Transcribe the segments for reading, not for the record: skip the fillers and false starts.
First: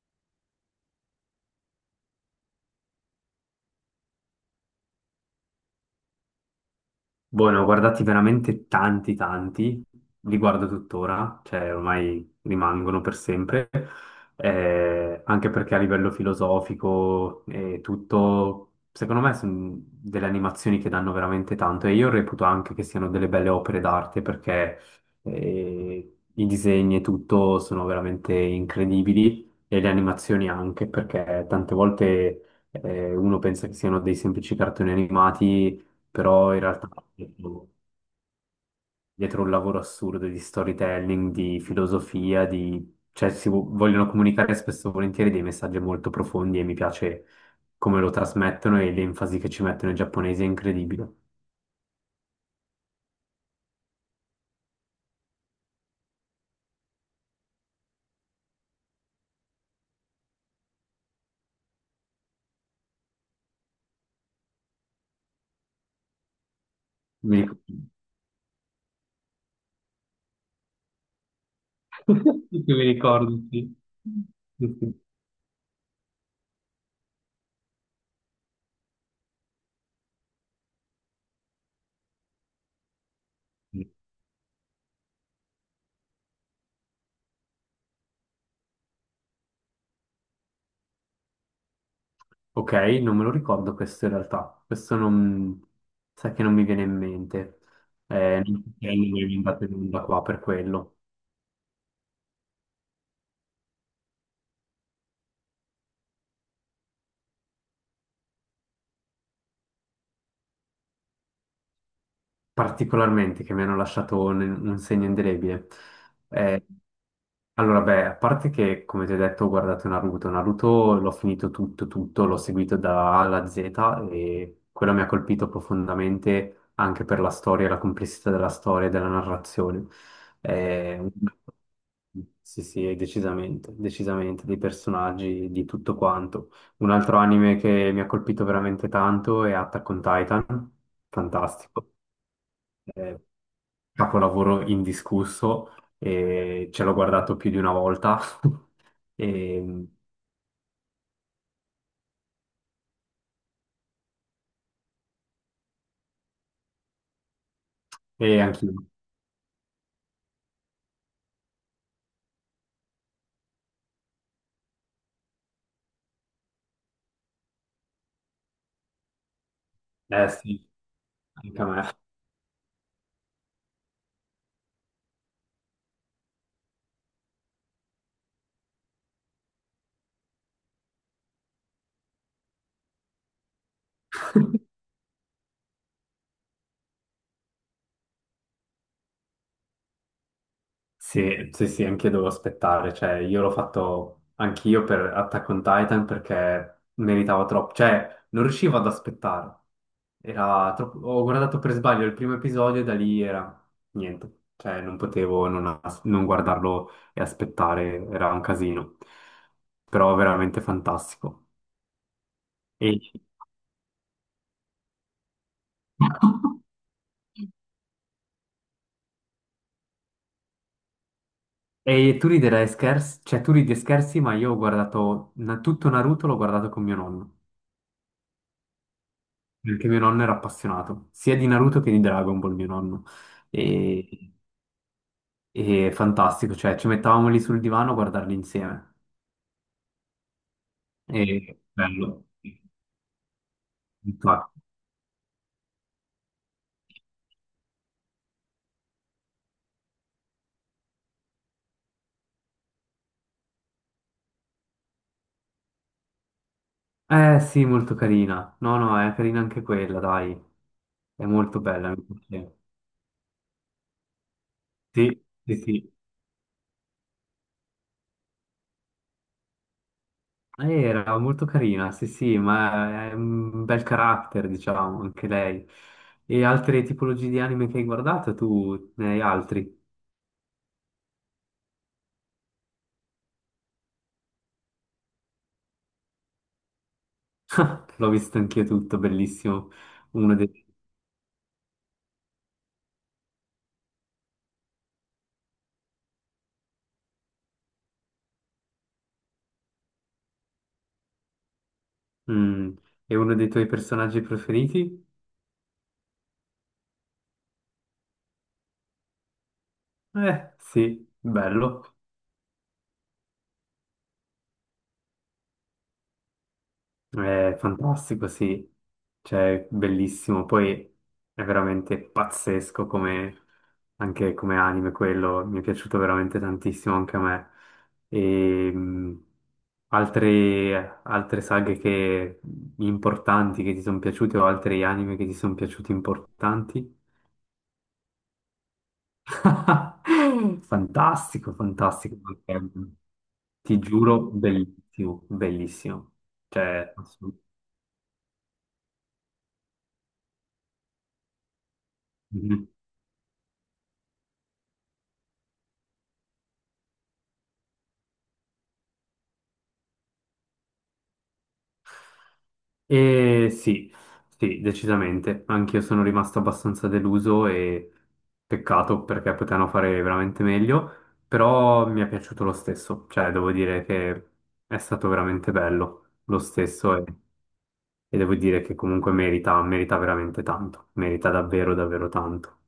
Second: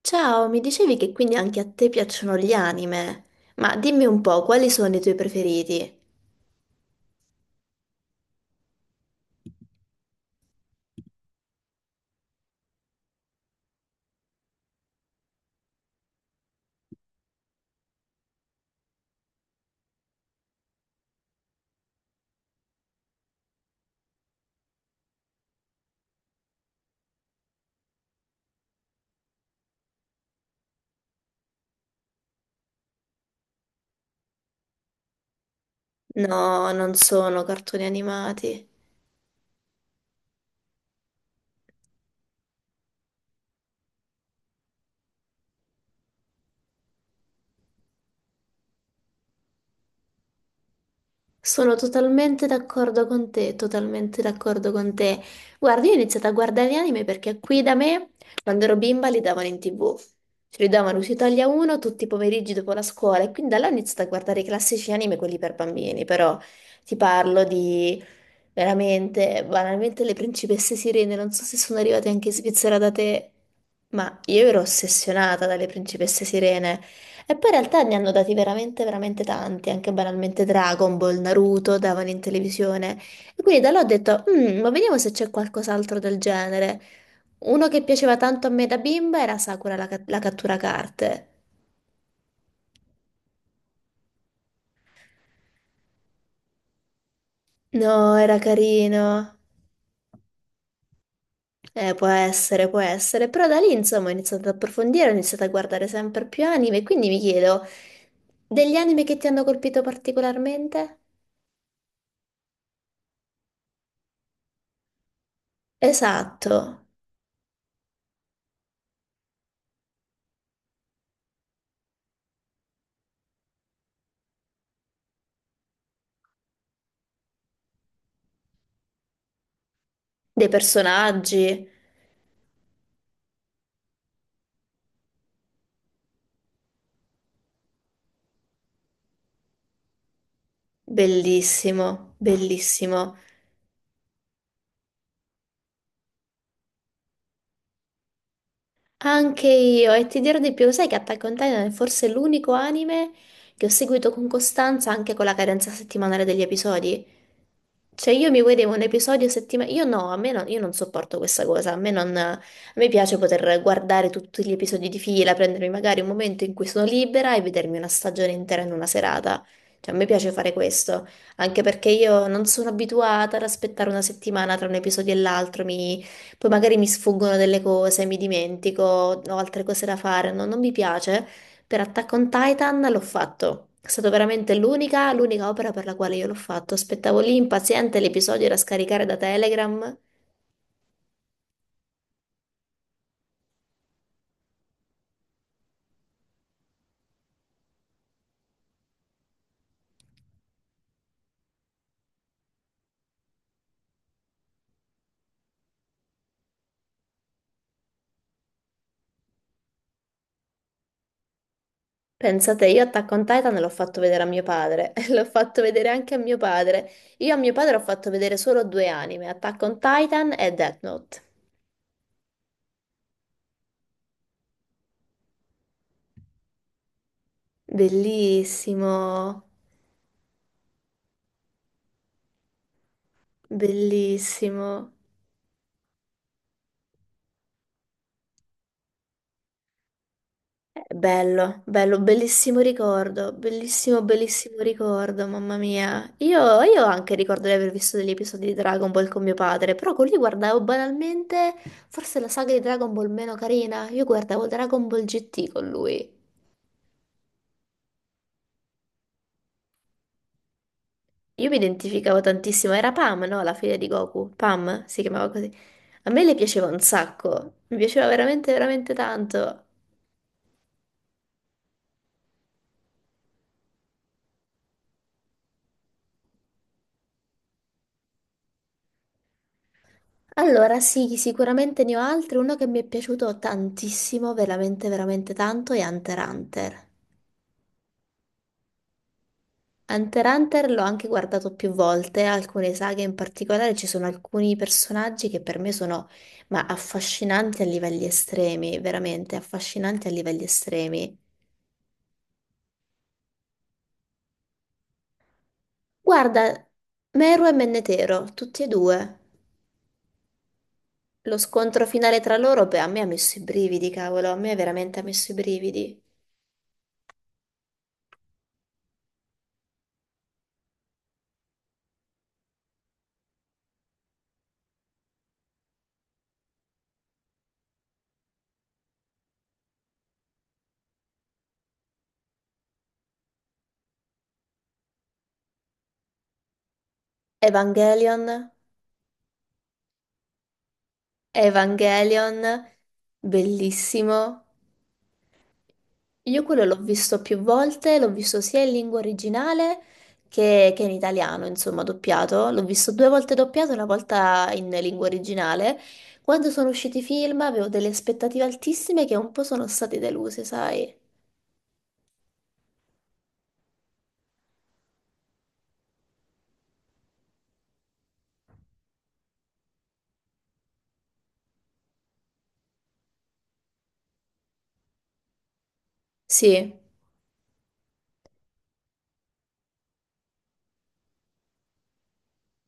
Ciao, mi dicevi che quindi anche a te piacciono gli anime, ma dimmi un po', quali sono i tuoi preferiti? Boh, ne ho guardati veramente tanti, tanti, li guardo tuttora, cioè ormai rimangono per sempre, anche perché a livello filosofico e tutto, secondo me sono delle animazioni che danno veramente tanto e io reputo anche che siano delle belle opere d'arte perché i disegni e tutto sono veramente incredibili e le animazioni anche perché tante volte uno pensa che siano dei semplici cartoni animati però in No, realtà non sono dietro, cartoni animati. dietro un lavoro assurdo di storytelling, di filosofia, di... cioè vogliono comunicare spesso e volentieri dei messaggi molto profondi e mi piace come lo trasmettono e l'enfasi che ci mettono i giapponesi è incredibile. Sono totalmente d'accordo con te, totalmente d'accordo con te. Guarda, io ho iniziato a guardare gli anime perché qui da me, quando ero bimba, li davano in TV. Ce li davano su Italia 1 tutti i pomeriggi dopo la scuola e quindi da là ho iniziato a guardare i classici anime, quelli per bambini, però ti Mi parlo ric- di. Veramente, banalmente le principesse sirene, non so se sono arrivate anche in Sì, sì, Svizzera mi da te, ricordo, sì. ma io ero Sì, sì, ossessionata dalle principesse sirene. E poi in realtà ne hanno dati veramente, veramente tanti, anche banalmente Dragon Ball, Naruto, davano in televisione. E quindi da là ho sì. detto, "Mm, ma vediamo se c'è qualcos'altro del genere." Uno che piaceva tanto a me da bimba era Sakura la cattura carte. Ok, non me lo ricordo questo in realtà, questo non... sai che non mi viene in mente, No, era non mi è carino. andato in onda qua per quello. Può essere, però da lì insomma ho iniziato ad approfondire, ho iniziato a guardare sempre più anime, e quindi mi chiedo, degli anime che ti hanno colpito particolarmente? Particolarmente che mi hanno lasciato un segno indelebile. Mm. Esatto, Allora, beh, a parte che, come ti ho detto, ho guardato Naruto. Naruto l'ho finito tutto, tutto, l'ho seguito da A alla Z e quello mi ha colpito profondamente anche per la storia, la complessità della storia e della narrazione. dei Eh, personaggi, sì, sì, decisamente, decisamente, dei personaggi, di tutto quanto. Un altro anime che mi ha colpito veramente tanto è Attack on Titan, fantastico, bellissimo, bellissimo. eh, capolavoro indiscusso, e ce l'ho guardato più di una volta Anche e, io, e ti dirò di più, sai che Attack on Titan è forse l'unico anime che ho seguito con costanza anche con la cadenza settimanale degli episodi. Cioè io e mi vedevo anch'io. un episodio settimanale, io no, a me non, io non sopporto questa cosa, a me, non, a me piace poter guardare tutti gli episodi di fila, prendermi magari un momento in cui sono libera e vedermi una stagione intera in una serata. Cioè a me Eh piace fare sì, questo, anche anche a perché me. io non sono abituata ad aspettare una settimana tra un episodio e l'altro, poi magari mi sfuggono delle cose, mi dimentico, ho altre cose da fare, no, non mi piace. Per Attack on Titan l'ho fatto. È stata veramente l'unica opera per la quale io l'ho fatto. Aspettavo lì impaziente, l'episodio da scaricare da Telegram. Sì, sì, sì, anch'io devo aspettare, cioè io l'ho fatto anch'io per Attack on Titan perché meritava troppo, cioè non riuscivo ad aspettare, era troppo... ho guardato per sbaglio il primo episodio e da lì era niente, cioè non potevo non, as- non guardarlo e aspettare, era un casino, però veramente fantastico. Pensate, io E, Attack on Titan l'ho fatto vedere a mio padre, l'ho fatto vedere anche a mio padre. Io a mio padre ho fatto vedere solo due anime, Attack on Titan e Death Note. e tu riderai scherzi, cioè tu ridi e scherzi, ma io ho guardato tutto Naruto, l'ho guardato con mio nonno. Bellissimo, Perché mio nonno era appassionato sia di Naruto che di Dragon Ball, mio nonno. E, bellissimo. e fantastico, cioè ci mettavamo lì sul divano a guardarli insieme. E Bello, bello, bello. bellissimo ricordo, bellissimo, bellissimo Infatti. ricordo, mamma mia. Io anche ricordo di aver visto degli episodi di Dragon Ball con mio padre, però con lui guardavo banalmente forse la saga di Dragon Ball meno carina. Io guardavo Dragon Ball GT con lui. Eh sì, molto carina. No, no, è carina anche quella, dai. È Io mi molto bella. Mi identificavo piace. tantissimo, era Pam, no? La figlia di Goku, Pam si Sì, chiamava così. sì, sì. A me le piaceva un sacco, mi piaceva veramente, veramente tanto. Era molto carina, sì, sì, ma è un bel carattere, diciamo, anche lei. E altre tipologie di anime che hai guardato, tu ne hai altri? Allora, sì, sicuramente ne ho altri. Uno che mi è piaciuto tantissimo, veramente, veramente tanto, è Hunter x Hunter. L'ho visto anch'io tutto, bellissimo. Hunter x Uno dei... Hunter l'ho anche guardato più volte, alcune saghe in particolare, ci sono alcuni personaggi che per me sono, ma affascinanti a livelli estremi, veramente affascinanti a livelli estremi. Mm. E uno dei tuoi personaggi preferiti? Guarda, Meru e Mennetero, tutti e due. Sì, Lo scontro bello. finale tra loro, beh, a me ha messo i brividi, cavolo, a me veramente ha messo i brividi. È fantastico, sì. Cioè, bellissimo. Poi è veramente pazzesco come... anche come anime quello. Mi è piaciuto veramente tantissimo anche a me. E... mm, Altre importanti che ti sono piaciute o altri anime che ti sono piaciuti importanti? Evangelion. Fantastico, fantastico. Evangelion, Ti bellissimo. giuro, bellissimo, bellissimo. Io quello l'ho Cioè, visto più assolutamente. volte, l'ho visto sia in lingua originale che in italiano, insomma, doppiato. L'ho visto due volte doppiato, una volta in lingua originale. Quando sono usciti i film avevo delle aspettative altissime che un po' sono state deluse, sai? E sì, sì, decisamente. Anch'io sono rimasto abbastanza deluso e peccato perché potevano fare veramente meglio, però mi è piaciuto lo stesso. Cioè, devo dire che è stato veramente bello lo Sì. stesso e devo dire che comunque merita, merita veramente tanto, merita davvero, davvero tanto.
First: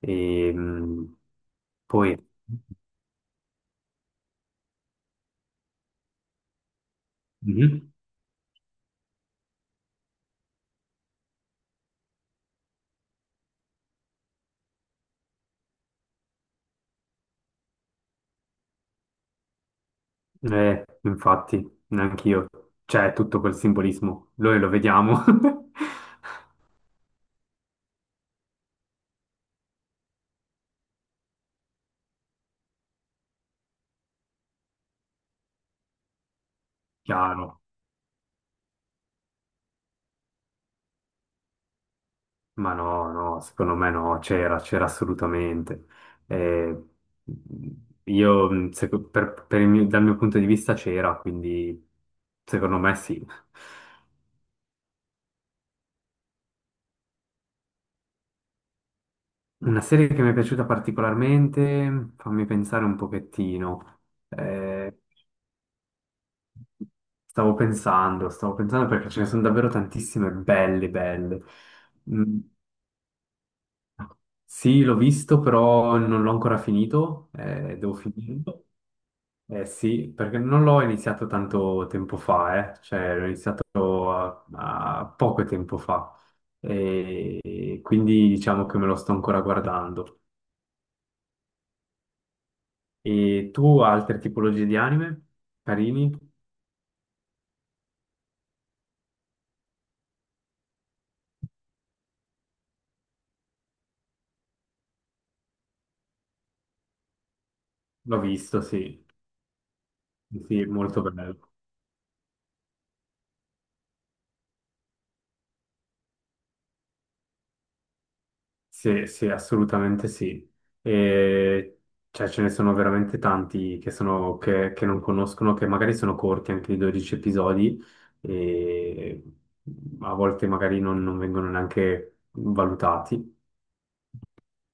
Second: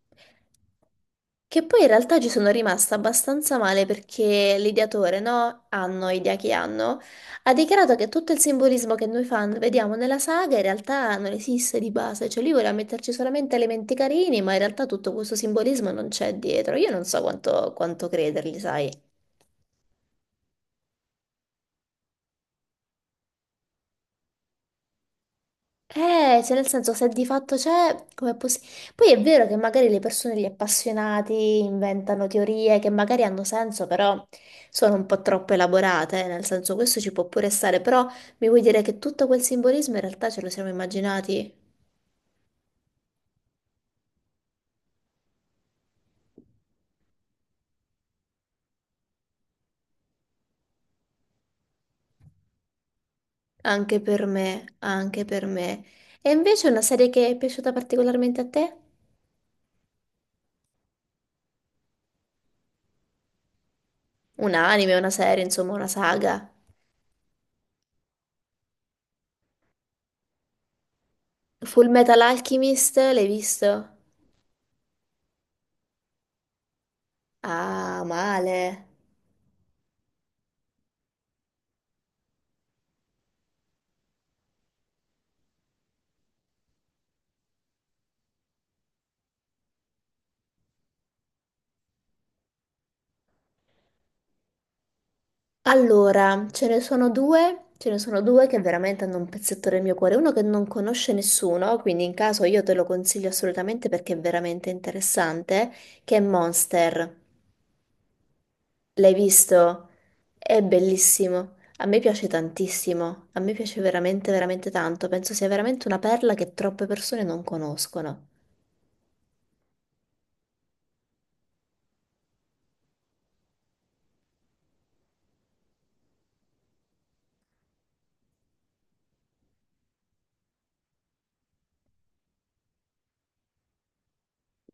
E Che poi in poi... realtà ci sono rimasta abbastanza male perché l'ideatore, no? Hanno, idea che hanno, ha Mhm. dichiarato che tutto il simbolismo che noi fan vediamo nella saga in realtà non esiste di base, cioè lui voleva metterci solamente elementi carini, ma in realtà tutto questo simbolismo non c'è dietro. Io non so quanto credergli, sai? Infatti, neanche io. C'è tutto quel simbolismo, noi lo vediamo. Cioè nel senso, se di fatto c'è, com'è possibile? Poi è vero che magari le persone, gli appassionati, inventano teorie che magari hanno senso, però sono un po' troppo elaborate, nel senso, questo ci può pure Chiaro, stare, però mi vuoi dire che tutto quel simbolismo in realtà ce lo siamo immaginati? ma no, no, secondo me no, c'era, c'era assolutamente. Eh, io, dal mio punto di vista c'era, quindi secondo me sì. Anche per me, anche per me. E invece una serie che è piaciuta particolarmente a te? Una serie che mi è piaciuta particolarmente, fammi pensare un pochettino. Un anime, Eh, una serie, insomma, una saga. Stavo pensando perché ce ne sono davvero tantissime belle, belle. Full Metal Mm, Alchemist, l'hai visto? sì, l'ho visto, però non l'ho ancora finito, devo Ah, finirlo. male. Eh sì, perché non l'ho iniziato tanto tempo fa, eh. Cioè a poco tempo fa e quindi diciamo che me lo sto ancora guardando. E tu altre tipologie di anime? Carini? Allora, ce ne sono due, ce ne sono due che veramente hanno un pezzetto del mio cuore, uno che non conosce nessuno, quindi in caso io te lo consiglio assolutamente perché è veramente interessante, che è Monster. L'ho visto, sì, L'hai visto? È sì, molto bello. bellissimo. A me piace tantissimo, a me piace veramente, veramente tanto. Penso sia veramente una perla che troppe persone non conoscono. Sì, sì, assolutamente sì. E, cioè, ce ne sono veramente tanti che, sono, che non conoscono, che magari sono corti anche di 12 episodi e a volte magari non vengono neanche valutati.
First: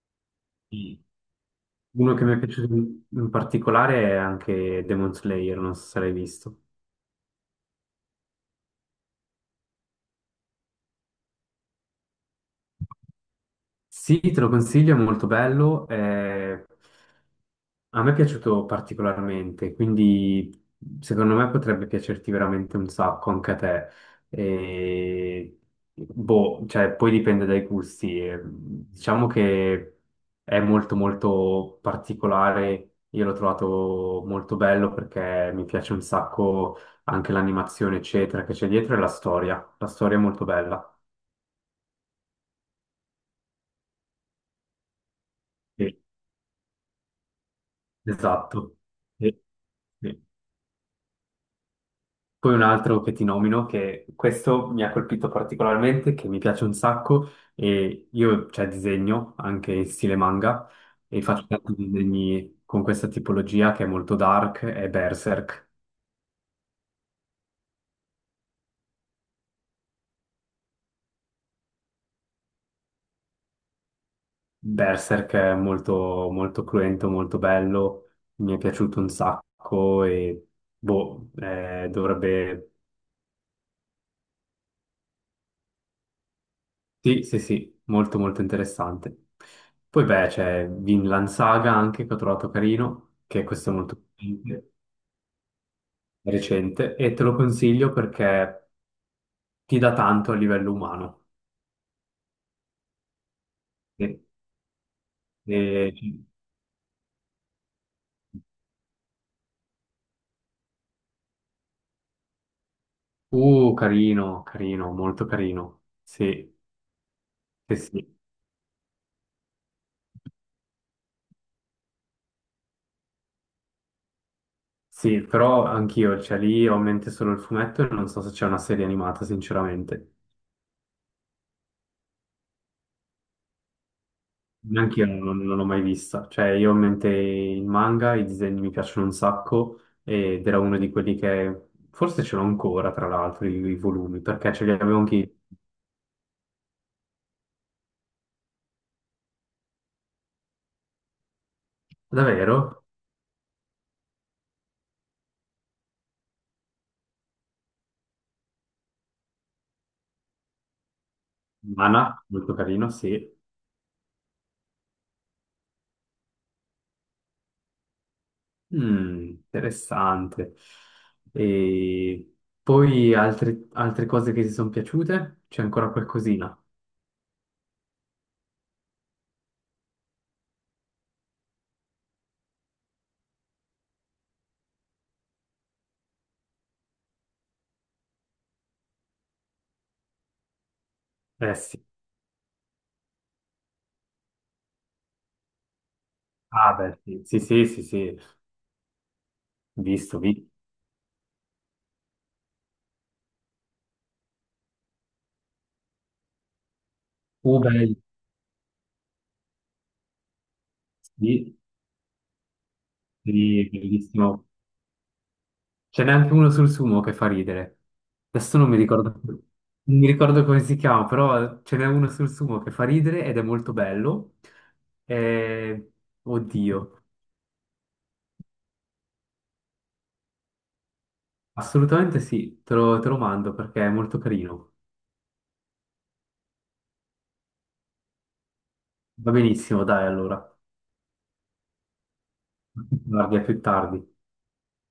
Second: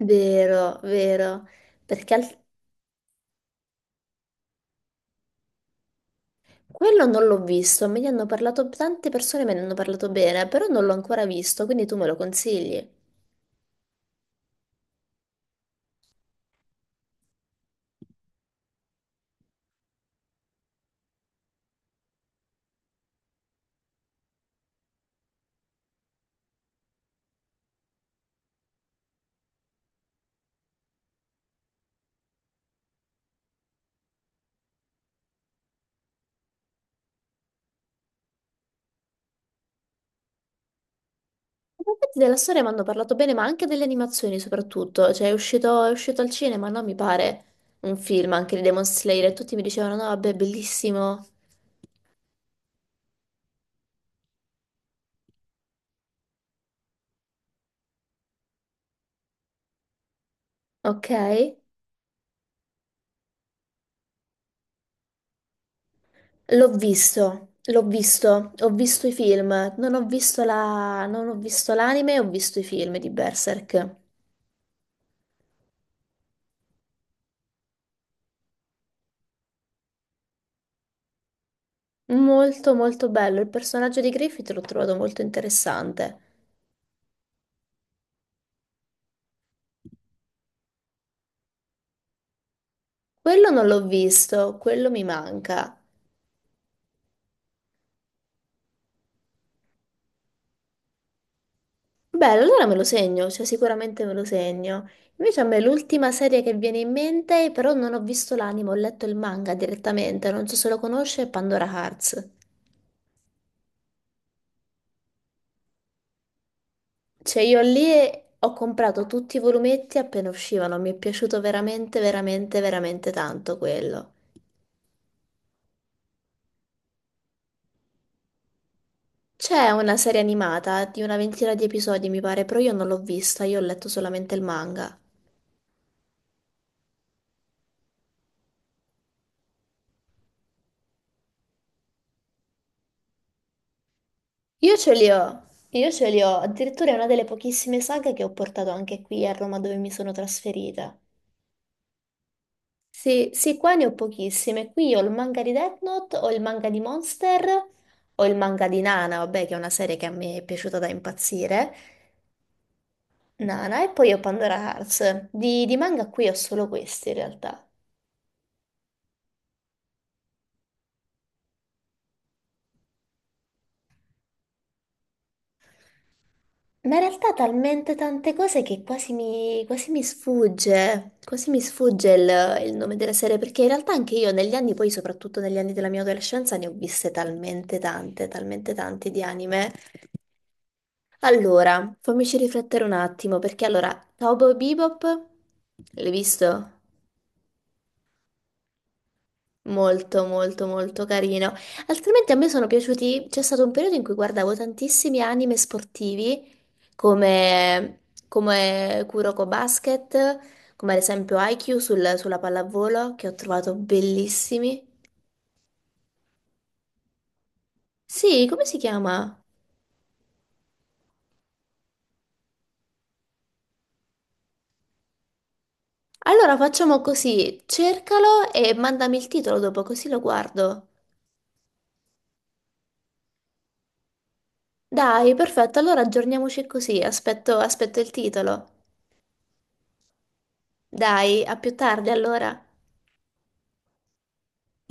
Vero, Mm. vero. Perché Uno che mi al- è piaciuto in particolare è anche Demon Slayer, non so se l'hai visto. Quello non l'ho visto, me ne hanno parlato tante persone, me ne hanno parlato bene, però non l'ho ancora visto, quindi tu me lo consigli. In Sì, te lo consiglio, è molto bello. Eh, a me è piaciuto particolarmente, quindi secondo me potrebbe piacerti veramente un sacco anche a te. E, boh, cioè, poi dipende dai gusti. E, diciamo che è molto molto particolare. Io l'ho trovato molto bello perché mi piace un sacco anche l'animazione, eccetera, che c'è dietro e la storia. La storia è molto bella. effetti della storia mi hanno parlato bene, ma anche delle animazioni soprattutto, cioè è uscito, è Sì, uscito al cinema, no? Mi pare un film anche di esatto. Demon Slayer e Sì, tutti mi dicevano no, sì. vabbè, bellissimo. Poi un altro che ti nomino, che questo mi ha colpito particolarmente, che mi piace un sacco, e io, cioè, disegno anche in stile manga, Ok? e faccio tanti disegni con questa tipologia che è molto dark, è Berserk. L'ho visto, ho visto i film, non ho visto la, non ho visto l'anime, ho visto i film di Berserk. Berserk è molto, molto cruento, molto bello, mi è piaciuto un sacco, e boh, dovrebbe... Molto molto bello, il personaggio di Griffith l'ho trovato molto interessante. Sì, sì, sì, molto, molto interessante. Poi beh, c'è Vinland Saga anche, che ho trovato carino, che Quello non questo è l'ho molto... visto, quello mi manca. recente e te lo consiglio perché ti dà tanto a livello umano. Bello, allora me lo segno, cioè sicuramente me E- lo segno. Invece a me l'ultima e- serie che viene in mente, però non ho visto l'anime, ho letto il manga direttamente, non so se lo conosce, è Pandora Hearts. Carino, carino, molto carino. Sì, Cioè io sì, lì sì. ho comprato tutti i volumetti appena uscivano, mi è piaciuto veramente, veramente, veramente tanto quello. Sì, però anch'io, cioè lì ho in mente solo il fumetto e non so se c'è una serie animata, C'è una sinceramente. serie animata di una ventina di episodi, mi pare, però io non l'ho vista, io ho letto solamente il manga. Neanche io non, non l'ho mai vista. Cioè, io ho in mente il manga, i disegni mi piacciono un sacco ed era uno di quelli che forse ce l'ho ancora, tra l'altro, i volumi, perché ce li Io ce avevo li anche ho, io. io ce li ho, addirittura è una delle pochissime saghe che ho portato anche qui a Roma dove mi sono trasferita. Davvero? Sì, sì, qua ne ho pochissime. Qui ho il manga di Death Note, ho il manga di Monster, ho il manga di Nana, vabbè, che è una serie che a me è piaciuta da impazzire. Mana, molto carino, sì. Nana, e poi ho Pandora Hearts. Di manga qui ho solo questi in realtà. Mm, interessante. E poi altre cose che ti sono piaciute? C'è ancora qualcosina? Ma in realtà talmente tante cose che quasi mi sfugge il nome della serie, perché in realtà anche io negli anni, poi soprattutto negli anni della mia adolescenza, ne ho viste talmente tante di anime. Eh sì. Allora, fammici riflettere un attimo, perché allora, Cowboy Bebop, l'hai Ah, visto? beh, sì, sì, sì, sì, sì. Visto, Molto, visto. molto, molto carino. Altrimenti a me sono piaciuti. C'è stato un periodo in cui guardavo tantissimi anime sportivi Uber, come, come Kuroko Basket, come ad esempio sì, Haikyuu sulla pallavolo, che ho sì, trovato bellissimo. bellissimi. Ce n'è anche uno sul sumo che fa ridere. Sì, Adesso come non mi si ricordo, chiama? non mi ricordo come si chiama, però ce n'è uno sul sumo che fa ridere ed è molto bello. Eh, Allora facciamo oddio, così: cercalo e mandami il titolo dopo, così lo guardo. assolutamente sì, te lo mando perché è molto carino. Dai, perfetto, allora aggiorniamoci così. Aspetto il titolo. Va benissimo, dai, allora. Dai, a più tardi allora. A più tardi, a più tardi.